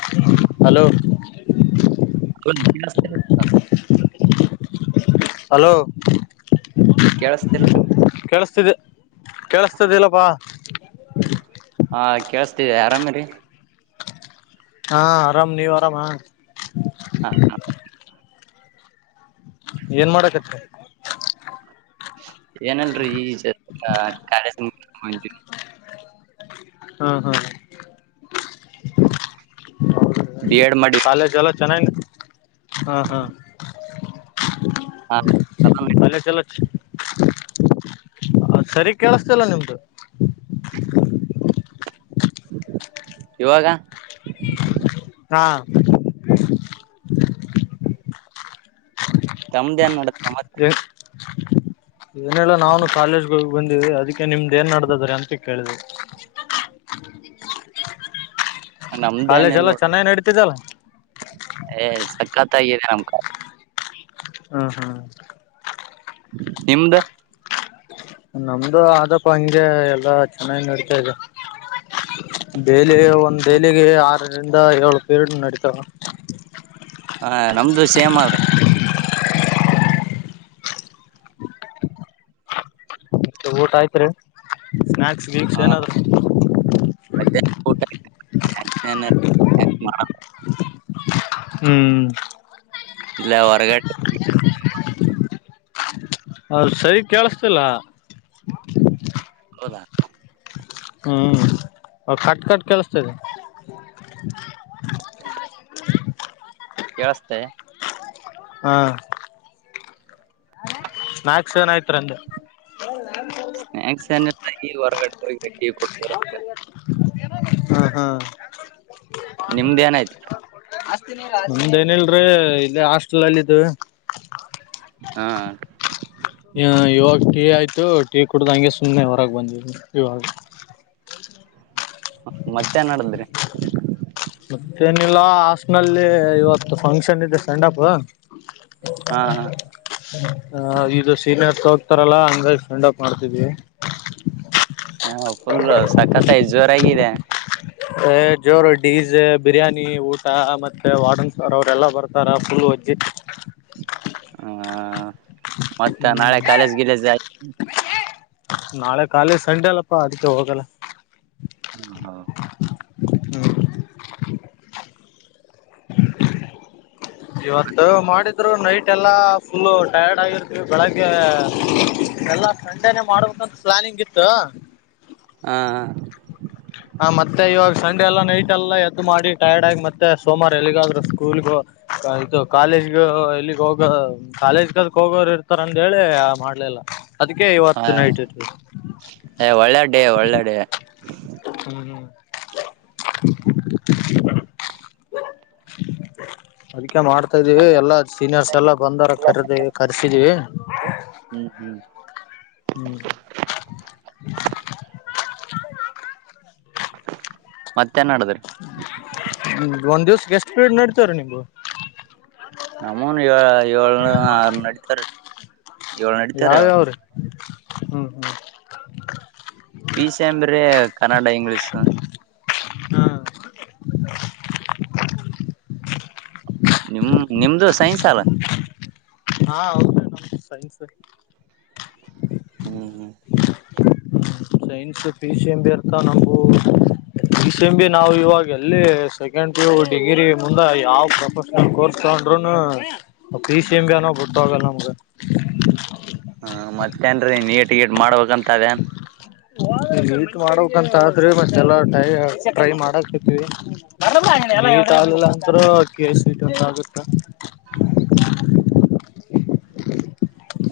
[inaudible] Hello hello ಕೇಳಸ್ತಿಲ್ hello ಕೇಳಸ್ತಿಲ್ರಿ ಕೇಳಿಸತಿದೆ ಕೇಳಸ್ತದಿಲ್ಲಪ್ಪಾ ಹಾ ಕೇಳಸ್ತಿದೆಿ ಆರಾಮ ರೀ ಹಾ ಆರಾಮ್ ನೀವು್ ಆರಾಮ ಹಾ ಹಾ ಏನ್ ಮಾಡಕತ್ ಏನಲ್ರರಿ ಈವಿ ಹಾ ಹಾ ಬಿ ಎಡ್ ಮಾಡಿ ಅೇ ಜಲೋ ಚೆನ್ನಾಯನ ಹಾಂ ಹಾಂ ಹಾ ಚಲೋ ನಡೀತ್. ಅಲೆ ಚಲೋ ಸರಿ ಕೇಳಿಸತಿಲ್ಲ ನಿಮ್ದು ಇವಾಗ ಹಾ ತಮ್ದ ಏನ್ ನಡುತ್ತೆ ಮತ್ತೆ ಏನಲ್ಲ ನಾವನು ಕಾಲೇಜ್ಗೆ ಹೋಗ ಬಂದಿದೆ ಅದಕ್ಕೆ ನಿಮ್ದ್ ಏನ್ ನಡ್ದಾದ್ರ ಅಂತ ಕೇಳಿದ [inaudible] ನಮ್ದೇನ್ ಕಾಲೇಜ್ ಎಲ್ಲ ಚೆನ್ನಾಗಿ ನಡತಿದ್ದಲ್ಲ ಏ್ ಸಕ್ಕತ್ತ ಆಗಿದೆ ನಮ್ ಕ ಹ ಹಾ ನಿಮ್ದ ನಮ್ದು ಆದಕ್ಕ ಹಂಗೆ ಎಲ್ಲ ಚೆನ್ನಾಗಿ ನಡ್ತಾ ಇದೆ ಬೆಲೆ ಒಂದ್ ದಲಿಗೆ ಆರರಿಂದ ಏಳು ಪೇರ್ಡ್ ನಡತಾವ ಹ ನಮ್ದು ಸೇಮ್ ಅ ಊಟ ಆಯ್ತ್ರಿ ಸ್ನ್ನಾಾಕ್ಸ್ ವೀಕ್ಸ್ ಏನಾದ್ರು ಮ ಹ ಹ್ಮ್ ಇಲ್ಲ ಹೊರಗಟ ಅದು ಸರಿ ಕೇಳಸ್ತಿಲ್ಲ ಹೌದಾ ಹ್ಮ್ ಕಟ್ ಕಟ್ ಕೆಲಸ್ತದೆ ಕೇಳಿಸತೇ ಹಾ ನಾಕ್ಸಏನ ಆಯ್ತ್ಂದ ಹ ನ ಸ್ನ್ಯಾಕ್ಸ್ ಹೊರಗಡೆಗಿಟ್ಟ ಕೊಡ್ತಾರ ಹಾ ಹಾ ನಿಮ್ದ್ ಏನಾಯ್ತಿ ಮುಮ್ದೇನಲ್ರಿ ಇಲ್ಲಿ ಹಾಸ್ಟೆಲ್ಲ್ಲಿಿದ್ದು ಹಾ ಹ ಇವಾಗ ಟೀ ಆಯ್ತು ಟೀ ಕುಡ್ದಂಗೆ ಸುಮ್ಮನೆ ಹೊರಾಗ ಬಂದಿದ ಇವಾಗ ಮತ್ತೆನ್ ನಡದ್ರಿ ಮತ್ತೇನಿಲ್ಲ ಹಸ್ಟ್ನಲ್ಲಿ ಇವತ್ತು ಫಂಕ್ಷನ್ ಇದೆ ಸ್ಟ್ಯಾಂಡ್ಪ್ ಹಾ ಹ ಇದು ಸೀನಿಯರ್ ತ ಹೋಗತಾರಲ್ಲಾ ಹಂಗಾಗಿ ಫ್ರೆಂಡ್ ಅಪ್ ಮಾಡ್ತಿದ್ವಿ ಹಾ ಫುಲ್ ಸಕತ್ ಐದು್ ಜೋರಗಿದೆ ಜೋರು ಡೀಸ್ ಬಿರಿಯಾನಿ ಊಟ ಮತ್ತೆ ವಾರ್ಡನ್ಸ್ಾರ್ ಅವ್ರಲ್ಲ ಬರ್ತಾರ ಫುಲ್ ವಜ್ಜಿ ಹ ಮತ್ತ ಹ್ಮ್ ನಾಳೆ ಕಾಲೇಜ್ ಗಿಲೇಜ್ ನಾಳೆ ಕಾಲಿ ಸಂಡೆ ಅಲ್ಲಪ್ಪಾ ಅದಕ್ಕೆ ಹೋಗಲ್ಲ ಹಾ ಇವತ್ತು ಮಾಡ ಆದ್ರೂ ನೈಟ್ ಎಲ್ಲ ಫುಲ್ಲು ಟೈಯಾರ್ಡ್ ಆಗಿರ್ತೀವಿ ಬೆಳಗ್ಗೆ ಎಲ್ಲ ಸಂಡೇನೇ ಮಾಡ್ಬೇಕಂದ್ರೆ ಪ್ಲಾನಿಂಗ್ ಇತ್ತು ಹಾ ಹ ಹ ಮತ್ತೆ ಇವಾಗ ಸಂಡೆ ಎಲ್ಲಾ ನೈಟ್ ಎಲ್ಲ ಎದ್ದು ಮಾಡಿ ಟಯಾರ್ಡ ಆಗಿ ಮತ್ತೆ ಸೋಮವಾರ ಎಲ್ಲಿಗಾದ್ರು ಸ್ಕೂಲ್ಗು ಆಯ್ತು ಕಾಲೇಜ್ಗ ಎಲ್ಲಿಗ್ ಹೋಗ ಕಾಲೇಜ್ ಕದಕ್ ಹೋಗೋರು ಇರ್ತಾರ ಅಂದೇಳಿ ಆ ಮಾಡ್ಲಿಲ್ಲ ಅದಕಕ್ಕೆ ಹ ಇವತ್ತ ನೈಟ್ ಇಟ್ರ್ರಿ ಏ ಒಳ್ಳೆ ಡೇ ಒಳ್ಳೆ ಡೇ ಹ್ಮ್ ಹ್ಮ ಅದಕ್ಕೆ ಮಾಡ್ತ ಹತ ಇದೀವಿ ಎಲ್ಲಾ ಸೀನಿಯರ್ಸ್ ಎಲ್ಲಾ ಬಂದಾರ ಕರೆದವಿ ಕರೆಸಿದೀವಿ ಹ್ಮ್ ಹ್ಮ್ ಹ್ಮ್ ಮತ್ತೇನ್ ಆಡದ್ರಿ ಹ್ಮ ಒಂದ್ ದಿವಸಕ್ಕ್ ಎಷ್ಟ ಪ್ರಿಡ ನಡಿತಾವರಿ ನಿಮ್ಮು ನಮ್ಮೂನು ಏ ಏಳ್ನ ಆರ್ ನಡಿತಾವರಿ ಯಾವ ಯಾವ್ರೀ ಹ್ಮ್ ಹ್ಮ್ ಪಿ ಸಿ ಏಮ್ರಿ ಕನ್ನಡ ಇಂಗ್ಲೀಷ್ ಹಾ ನಿಮ್ಮ್ ನಿಮ್ದು ಸೈನ್ಸ್ ಅಲಾ ಹಾ ಹೌದು ನಮ್ದ್ ಸೈನ್ಸ್ ಹ್ಮ ಹ ಸೈನ್ಸ್ ಪಿ ಸಿ ಎಂಬಿ ಇರ್ತಾವ ನಮಗೂ ಪಿ ಸಿ ಎಮ್ ಬಿ ನಾವ ಇವಾಗ್ ಎಲ್ಲಿ ಏನ್ ಕೋರ್ಸ್ ತೊಂಡ್ರೂನು ಅವ ಪಿ ಸಿ ಎಮ್ ಬಿ ಅನ್ನೋವ ಬಿಟ್ಟೋಗಲ್ಲ ನಮ್ಗ ಹ್ಮ ಮತ್ತೇನ್ರೀ ನೀಟ್ ಗಿಟ್ ಮಾಡ್ಬೇಕಂತ ಅದೇನ್ ನೀಟ್ ಮಾಡ್ಬೇಕಂತ ಅದ್ರಿ ಮತ್ತ್ ಎಲ್ಲಾ ಟೈ ಟ್ರೈ ಮಾಡಾಕತ್ತೀವಿ ನೀಟ್ ಆಗ್ಲಿಲ್ಲಾ ಅಂದ್ರು ಕೆಸಿಇಟ್ ಅಂತು ಆಗತ್ತ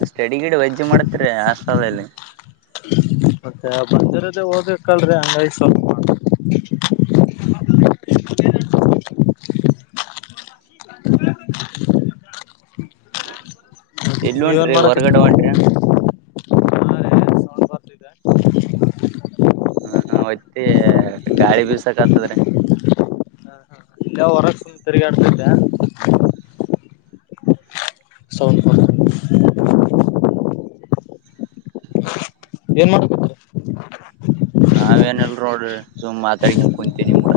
ಸ್ಟಡಿ ಗಿಡಿ ವಜ್ಜ ಮಾಡ್ತೀರ ಹಾಸ್ಟೆಲ್ ಅದ್ ಅಲ್ಲಿ ಮತ್ತೆ ಬಂದಿರೋದೇ ಓದಕ್ಕಲ್ಲರೀ ಹಂಗಾಗಿ ಸ್ವಲ್ಪ ಮಾಡ ಇ ಎಲ್ಲಿ ನೀವೇನ್ ಹೊಂಟ್ರಿ ಹೊರ್ಗಡೆ ಮಾಡಾಕತ್ತಿರಿ ಹೊಂಟ್ರಿ ಏನ್ ಬರ್ತಿದೆ ಹ್ಮ ಹೊಯ್ತ್ತ ಗಾಳಿ ಬೀಸಕ ಆತದ್ರೀ ಇಲ್ಲ ಹೊರಸ ತಿರ್ಗಾಡತಿಲ್ಲ ಸೌನ್ಪ ಏನು ನಾವ ಏನಲ್ ನೋಡ್ರಿ ಸುಮ್ ಮಾತಾಡನ್ ಕುಂತೀನಿ ಮೂಡ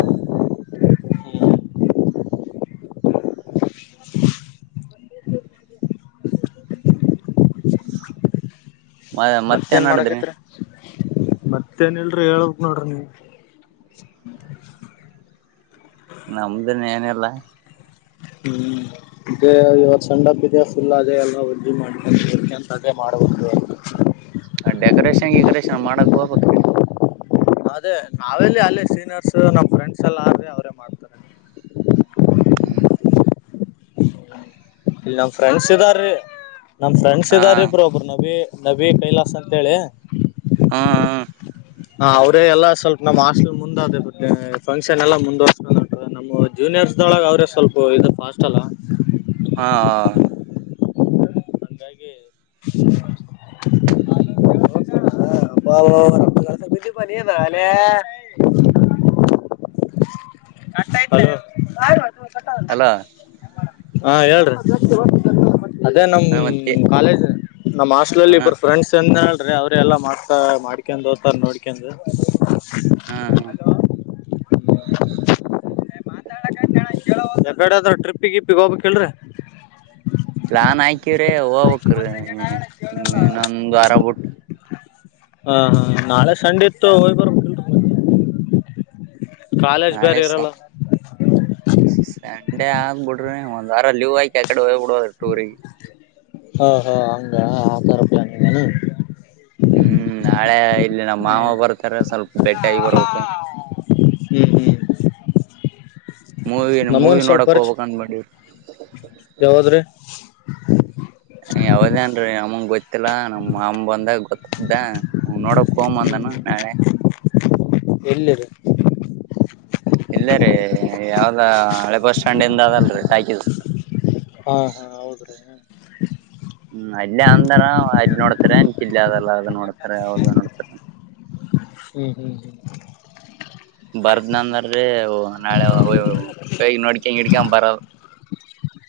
ಮ ಮತ್ತೇ ಮತ್ತೇನ್ ನ್ ನಡದ್ರಿ ಮಾಡಕೈತ್ರಿ ಮತ್ತೇಏನ್ ಇಲ್ರಿ ಹೇಳ್ಬಕ್ ನೋಡ್ರಿ ನೀ ನಮ್ದೇನ್ ಏನಿಲ್ಲಾ ಹ್ಮ್ ಎ ಇವತ್ತ್ ಸೆಂಡ್ ಅಪ್ ಇದೆ ಫುಲ್ ಅದೇ ಎಲ್ಲಾ ಉದ್ದಿ ಮಾಡ್ಕೊಂತ ನೋಡ್ಕೊಂತ ಅದೇ ಮಾಡ್ಬೇಕ್ ಇವತ್ತ್ ಹ ಡೆಕರೇಷನ್ ಈಗರೇಷನ್ ಮಾಡಕ್ ಹೋಗಬಕ್್ರೀ ಅದೇ ನಾವೆಲ್ಲಿ ಅಲ್ಲೇ ಸೀನಿಯರ್ಸ್ ನಮ್ಮ ಫ್ರೆಂಡ್ಸ್ ಎಲ್ಲ ಆದರೆ ಅವರೇ ಮಾಡ್ತಾರೆ ಹ್ಮ್ ಇಲ್ಲಿ ನಮ್ಮ ಫ್ರೆಂಡ್ಸ್ ಇದ್ದಾರೀ ನಮ್ ಫ್ರೆಂಡ್ಸ್ ಹಾ ಇದ್ದಾರೆ ಇಬ್್ರೋ ಒಬ್ರು ನವಿ ನವಿ ಕೈಲಾಸ್ ಅಂತ ಹೇಳಿ ಹ್ಮ ಹಾ ಅವ್ರೇ ಎಲ್ಲಾ ಸ್ವಲ್ಪ ನಮ್ಮ್ ಹಾಸ್ಟಲ್ ಮುಂದ್ ಅಟ್ಟ ಫಂಕ್ಷನ್ ಎಲ್ಲಾ ಮುಂದುವಸ್ಕೊಂಡ ನಮ್ಮ ಜೂನಿಯರ್ಸ್ ದೊಳಗೆ ಅವ್ರೆ ಸ್ವಲ್ಪ ಇದು ಫಾಸ್ಟ್ ಅಲ್ ಹಾ ಹಂಗ ನಾನ [inaudible] ಹ ರಸಿದ್ದ ಪನ ನಾಲೆ ಆಯ್ತ ಅಲೋ ಹಾ ಹೇಳ್ರಿ ಅದೇ ನಮ ಮತ್ತೆ ಹ್ಮ ಕಾಲೇಜ್ ನಮ್ಮ್ ಹಸ್ಟ್ ಹಾ ಅಲ್ಲಿ ಇಬ್ಬರು ಫ್ರೆಂಡ್ಸ್ ಚೆಂದ ಹೇಳ್ರಿ ಅವ್ರ ಎಲ್ಲ ಮಾಡ್ತಾ ಮಾಡ್ಕೊಂಡಂಡು ಓೋಗ್ತಾರೆ ನೋಡ್ಕಂಡು ಹ್ಮ್ ಹ್ಮ್ ಮಾತಾಡಗ್ಗಡೆ ಆದ್ರ ಟ್ರಿಪ್ಪಿಗೆ ಇಿಪ್ಪಿಗೆ ಹೋಗಬೇಕಕ್ಲ್ರಿೀ ಪ್ಲಾನ್ ಹಾಕವ್ರಿ ಹೋಗ್ಬಕ್್ರೀ ನಂದು್ವಾರಬಟ್ಟ ಹಾ ಹಾ ನಾಳೆ ಸಂಡೆ ಇತ್ತು ಹೋಗ್ ಬರ್ಬ ಮತ್ತೆ ಕಾಲೇಜ್ ನಾಳೆ ಬೇರೆ ಸಾ ಇರಲ್ಲ. ಸಂಡೆ ಆಗ್ಬಿಡ್ರಿ ಒಂದ್ ವಾರ ಲೀವ್ ಆಯಕ ಆ ಕಡೆ ಹೋಗ್ಬ ಬಿಡೋ್ರೀ ಟೂರಿಗೆ ಹಾ ಹಾ ಹ ಆಕಾರ ಪ್ಲಾನ ಹ್ಮ್ ನಾಳೆ ಇಲ್ಲಿ ನಮ್ಮ ಮಾವ ಹ್ಮ್ ಬರ್ತಾರೆ ಸ್ವಲ್ಪ ಬೆಟ್ಟ ಆಾಗಿ ಬರೋಕೆ ಹ್ಮ್ ಮೂವಿನ ಮೂವಿ ನೋಡಕ್ ಹೋಗಬೇಕಕ್ಂದ ಮಾಡಿ ಯಾವದ್ರೀ ಯಾವದೇನ್ರೀ ಅಮ್ಮಂಗ ಗೊತ್ತಿಲ್ಲಾ ನಮ್ಮ್ ಅಮ್ಮ ಬಂದಾಗ ಗೊತ್ತ್ದ ನೋಡಕ್ ಕೋ್ ಅಂದನು ನಾಳೆ ಎಲ್ಲಿದೆ ಇಲ್ಲ ರೀ ಯಾವ್ದ ಹಳೆ ಬಸ್ ಸ್ಟ್ಯಾಂಡ್ ಇಂದ ಅದಲ್ರಿ ಟಾಕೀಸ್ ಹಾ ಹಾ ಹೌದ್ರಿ ಹ್ಮ್ ಅಲ್ಲೇ ಅಂದಾರ ಅಲ್ಲಿ ನೋಡ್ತಾರೆ ಅನ್ ಕಿಲ್ಲ ಅದಲ್ಲ ಅದ ನೋಡ್ತಾರೆ ಹದು ನೋಡ್ತಾರೆ ಹ್ಮ್ ಹ್ಮ್ ಹ್ಮ್ ಬರ್ದ್ನಂದ್ರೀ ನಾಳೆ ನೋಡ್ಕಂಗ ಹಿಡ್ಕ ಬರದ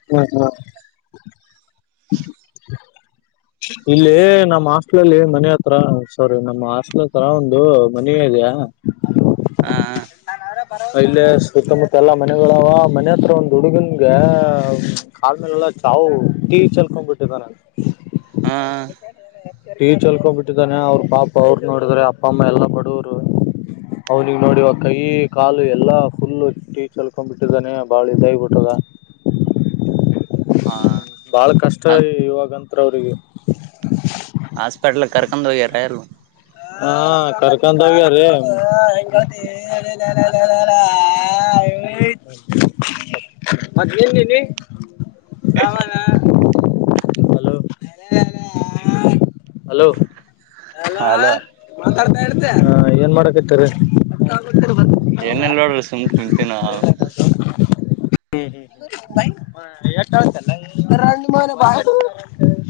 ಹ್ಮ ಹಾ ಇಲ್ಲಿ ನಮ್ಮ್ ಹಾಸ್ಟ್ಲಲ್ಲಿ ಮನೆ ಹತ್ರ ಸಾರಿ ನಮ್ಮ ಹಾಸ್ಟ್ಲ್ ಹತ್ರತ್ರ ಒಂದು ಮನೇ ಇದೆಯಾ ಹಾ ಹ ಇಲ್ಲೇ ಸುತ್ತಮುತ್ತ ಎಲ್ಲಾ ಮನೆಗಳಾವ ಮನೆ ಹತ್ರ ಒಂದ್ ಹುಡುಗನ್ಗೆ ಕಾ ಮೇಲೆೆಲ್ಲ ಚಾವು ಟಿ ವಿ ಚಲ್ಕೊಂಡ್ ಬಿಿಟ್ಟಿದ್ದ ನನ್ ಹಾ ಟೀ ಚಲ್ಕೊಂಡ್ ಬಿಟ್ಟಿದ್ದಾನೆ ಅವ್ರ ಬಾಪ ಅವರು ನೋಡಿದಾರೆ ಅಪ್ಪಮ್ಮ ಎಲ್ಲಾ ಬಡವರು ಅವ್ನಿಿಗೆ ನೋಡಿ ಅಕ್ಕ ಈ ಕಾಲು ಎಲ್ಲಾ ಫುಲ್ಲು ಟೀ ಚಲ್ಕೊಂಡ್ಬಿಟ್ಟಿದ್ದಾನೆ ಬಾಳಿ ದೈ ಬಿಟ್ಟದ ಹಾ ಭಾಳ ಕಷ್ಟ ಹಾ ಇವಾಗಂತತ್ರ ಅವ್ರಿಗೆ ಹಾಸ್ಪಿಟಲ್ಗೆ ಕರ್ಕೊಂಡೋಗಿ ರಲ್ಲ ಹಾ ಕರ್ಕಂತಾಗ ರೀ ರ ಮತ್ತ್ನ್ನಿ ನಾವಾನ ಲ ಹಲೋ ಹಲ ಮಾತಾಡರಾ ಹ ಏನ್ ಮಾಡಕ ಇತಾರ ಏನಲ್ ನೋಡ್ರಿ ಸುಮ್ ಕುಂತೀ ನಾ ಹ್ಮ್ ಹ್ಮ್ ಎಳಲ್ಲ ಇ ಮಲೆ ಬಾ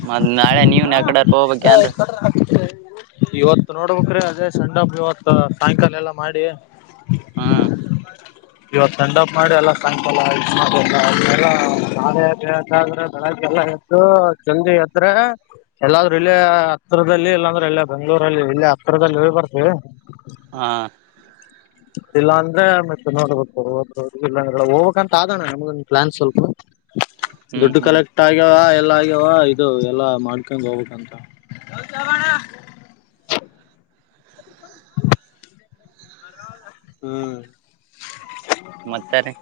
ಮತ್ತ್ ನಾಳೆ ನೀವನ್ ಎ ಕಡೆರ್ಕ ಹೋಗಬೇಕ ಯನ್ ಹಗಿದ್ರೆ ಇವತ್ ನೋಡ್ಬೇಕ್ರೀ ಅದೇ ಸಣ್ಣಪ್ ಇವತ್ ಸಾಯಂಕಾಲ ಎಲ್ಲಾ ಮಾಡಿ ಹಾ ಇವಾಗ ಸಂಡ್ಪ್ ಮಾಡಿ ಎಲ್ಲ ಸಕಲ್ಲ ಇ ಮಾಡಲ್ಲ [unintelligible] ಎಲ್ಲಾದ್ರೂ ಇಲ್ಲೇ ಹತ್ರಿರದಲ್ಲಿ ಇಲ್ಲಾಂದ್ರೆ ಇಲ್ಲ ಬೆಂಗಗಳೂರಲ್ಲಿ ಇಲ್ಲ ಹತ್ರಿದಲ್ಲಿ ಬರ್ತೀವಿ ಆ ಇಲ್ಲ ಅಂದ್ರೆ ಮತ್ತೆ ನೋಡ್ಬೇಕ ಹೋಗ್ಬೇಕ ಅಂತ ಆದಣ್ಣ ನಮಗೊಂದು ಪ್ಲಾನ್ ಸ್ವಲ್ಪ [inaudible] ದುಡ್ಡುಕಾಲಕ್ ಅಷ್ಟ ಆಗ್ಯಾವ ಎಲ್ಲ ಆಗ್ಯಾವ ಇದು ಎಲ್ಲ ಮಾಡ್ಕೊಂಡ್ ಹೋಗ್ಬೇಕಂತ [inaudible] ಹ್ಮ್ ಮತ್ತಾ ರೆ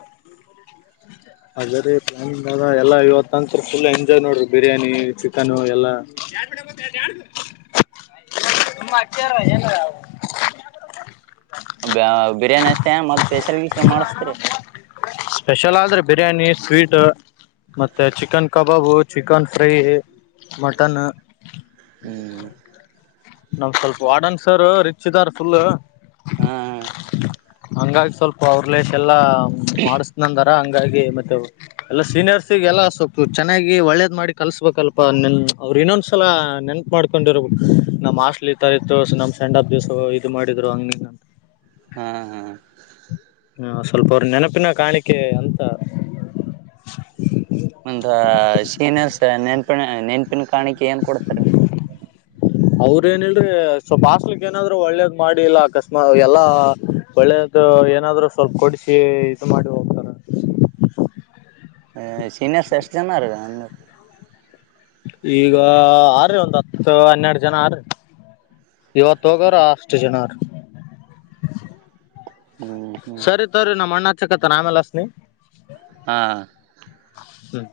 ಅದ ರೀ ಪ್ಲಾನಿಂಗಾರ ಎಲ್ಲ ಇವತ್ತುಂತರ ಫುಲ್ ಎಂಜಾಯ್ ನೋಡ್ರರಿ ಬಿರಿಯಾನಿ ಚಿಕನು ಎಲ್ಲ ಮಾರಏನು ಬ ಬಿರಿಯಾನಿ ಅಷ್ಟೇ ಮತ್ತ ಹೆಸರ್ ಗೀಸ ಮಾಡಿಸತರಿ ಸ್ಪೆಷಲ್ ಆದ್ರೆ ಬಿರಿಯಾನಿ ಸ್ವೀಟ್ ಮತ್ತೆ ಚಿಕನ್ ಕಬಾಬು ಚಿಕನ್ ಫ್ರೈ ಮಟನ್ ಹ್ಮ್ ನಮ್ ಸ್ವಲ್ಪ ವಾಡನ್ಸರ್ ರಿಚ್ ಇದಾರ್ ಫುಲ್ ಹಾ ಹಾ ಹಂಗಾಗಿ ಸ್ವಲ್ಪ ಅವ್ರಲಸ್ ಎಲ್ಲಾ ಮಾಡಿಸನಂದಾರ ಹಂಗಾಗಿ ಮತ್ತೆ ಎಲ್ಲ ಸೀನಿಯರ್ಸಿಗೆ ಎಲ್ಲ ಸೊಪ್ಪು ಚೆನ್ನಾಗಿ ಒಳ್ಳೇದ್ ಮಾಡಿ ಕಲ್ಸ್ಬೇಕಲ್ಪ ನಿೆಲ್ ಅವ್ರು ಇನ್ನೊಂದ್ಸಲ ನೆನಪು ಮಾಡ್ಕೊಂಡಿರಬೇಕು ನಮ್ಮ್ ಆಸ್ಟ್ಲ್ ಈ ಥರ ಇತ್ತು ನಮ್ಮ್ ಸ್ಯಾಂಡ್ಪ್ ದಿವ್ಸ ಮಾಡಿದ್ರು ಹಂಗ ಹಾ ಹಾ ಹಾ ಸ್ವಲ್ಪ ಅವ್ರ ನೆನಪಿನ ಕಾಣಿಕೆ ಅಂತ ಒಂದು ಶೀನಸ್ ನೆನ್ಪಿನ ನೆನ್ಪಿನ ಕಾಣಿಕೆ ಏನ್ ಕೊಡ್ತಾರೆ ಅವ್ರ ಏನ್ ಹೇಳ್ರಿ ಸ್ವಲ್ಪಪ್ ಹಾಸ್ಲಿಕ್ ಏನಾದ್ರರು ಒಳ್ಳೇದ್ ಮಾಡಿ ಇಲ್ಲ ಅಕಸ್ಮಾ ಎಲ್ಲಾ ಒಳ್ಳೇದ ಇ ಏನಾದ್ರು ಸ್ವಲ್ಪ ಕೊಡಿಸಿ ಇದು ಮಾಡಿ ಹೋಗ ಸೀಿನಿಯರ್ ಸಿಟಿಜನ್ ಅಂದ ಈಗ ಆರಿ ಒಂದ್ ಹತ್ತ ಹನ್ನೆರಡ ಜನ ಆರ್ರಿ ಇವತ್ತ ಹೋಗರ ಅಷ್ಟ ಇಷ್ಟ ಜನಾರಿ ಹ್ಮ ಹ್ಮ್ ಸರ್ ರೀ ನಮ್ಮಣ್ಣ ಹಚಕತ ನ ಆಮೇಲ ಅಚ್ಚತ್ತಿನಿ ಹಾ ಹ್ಮ್.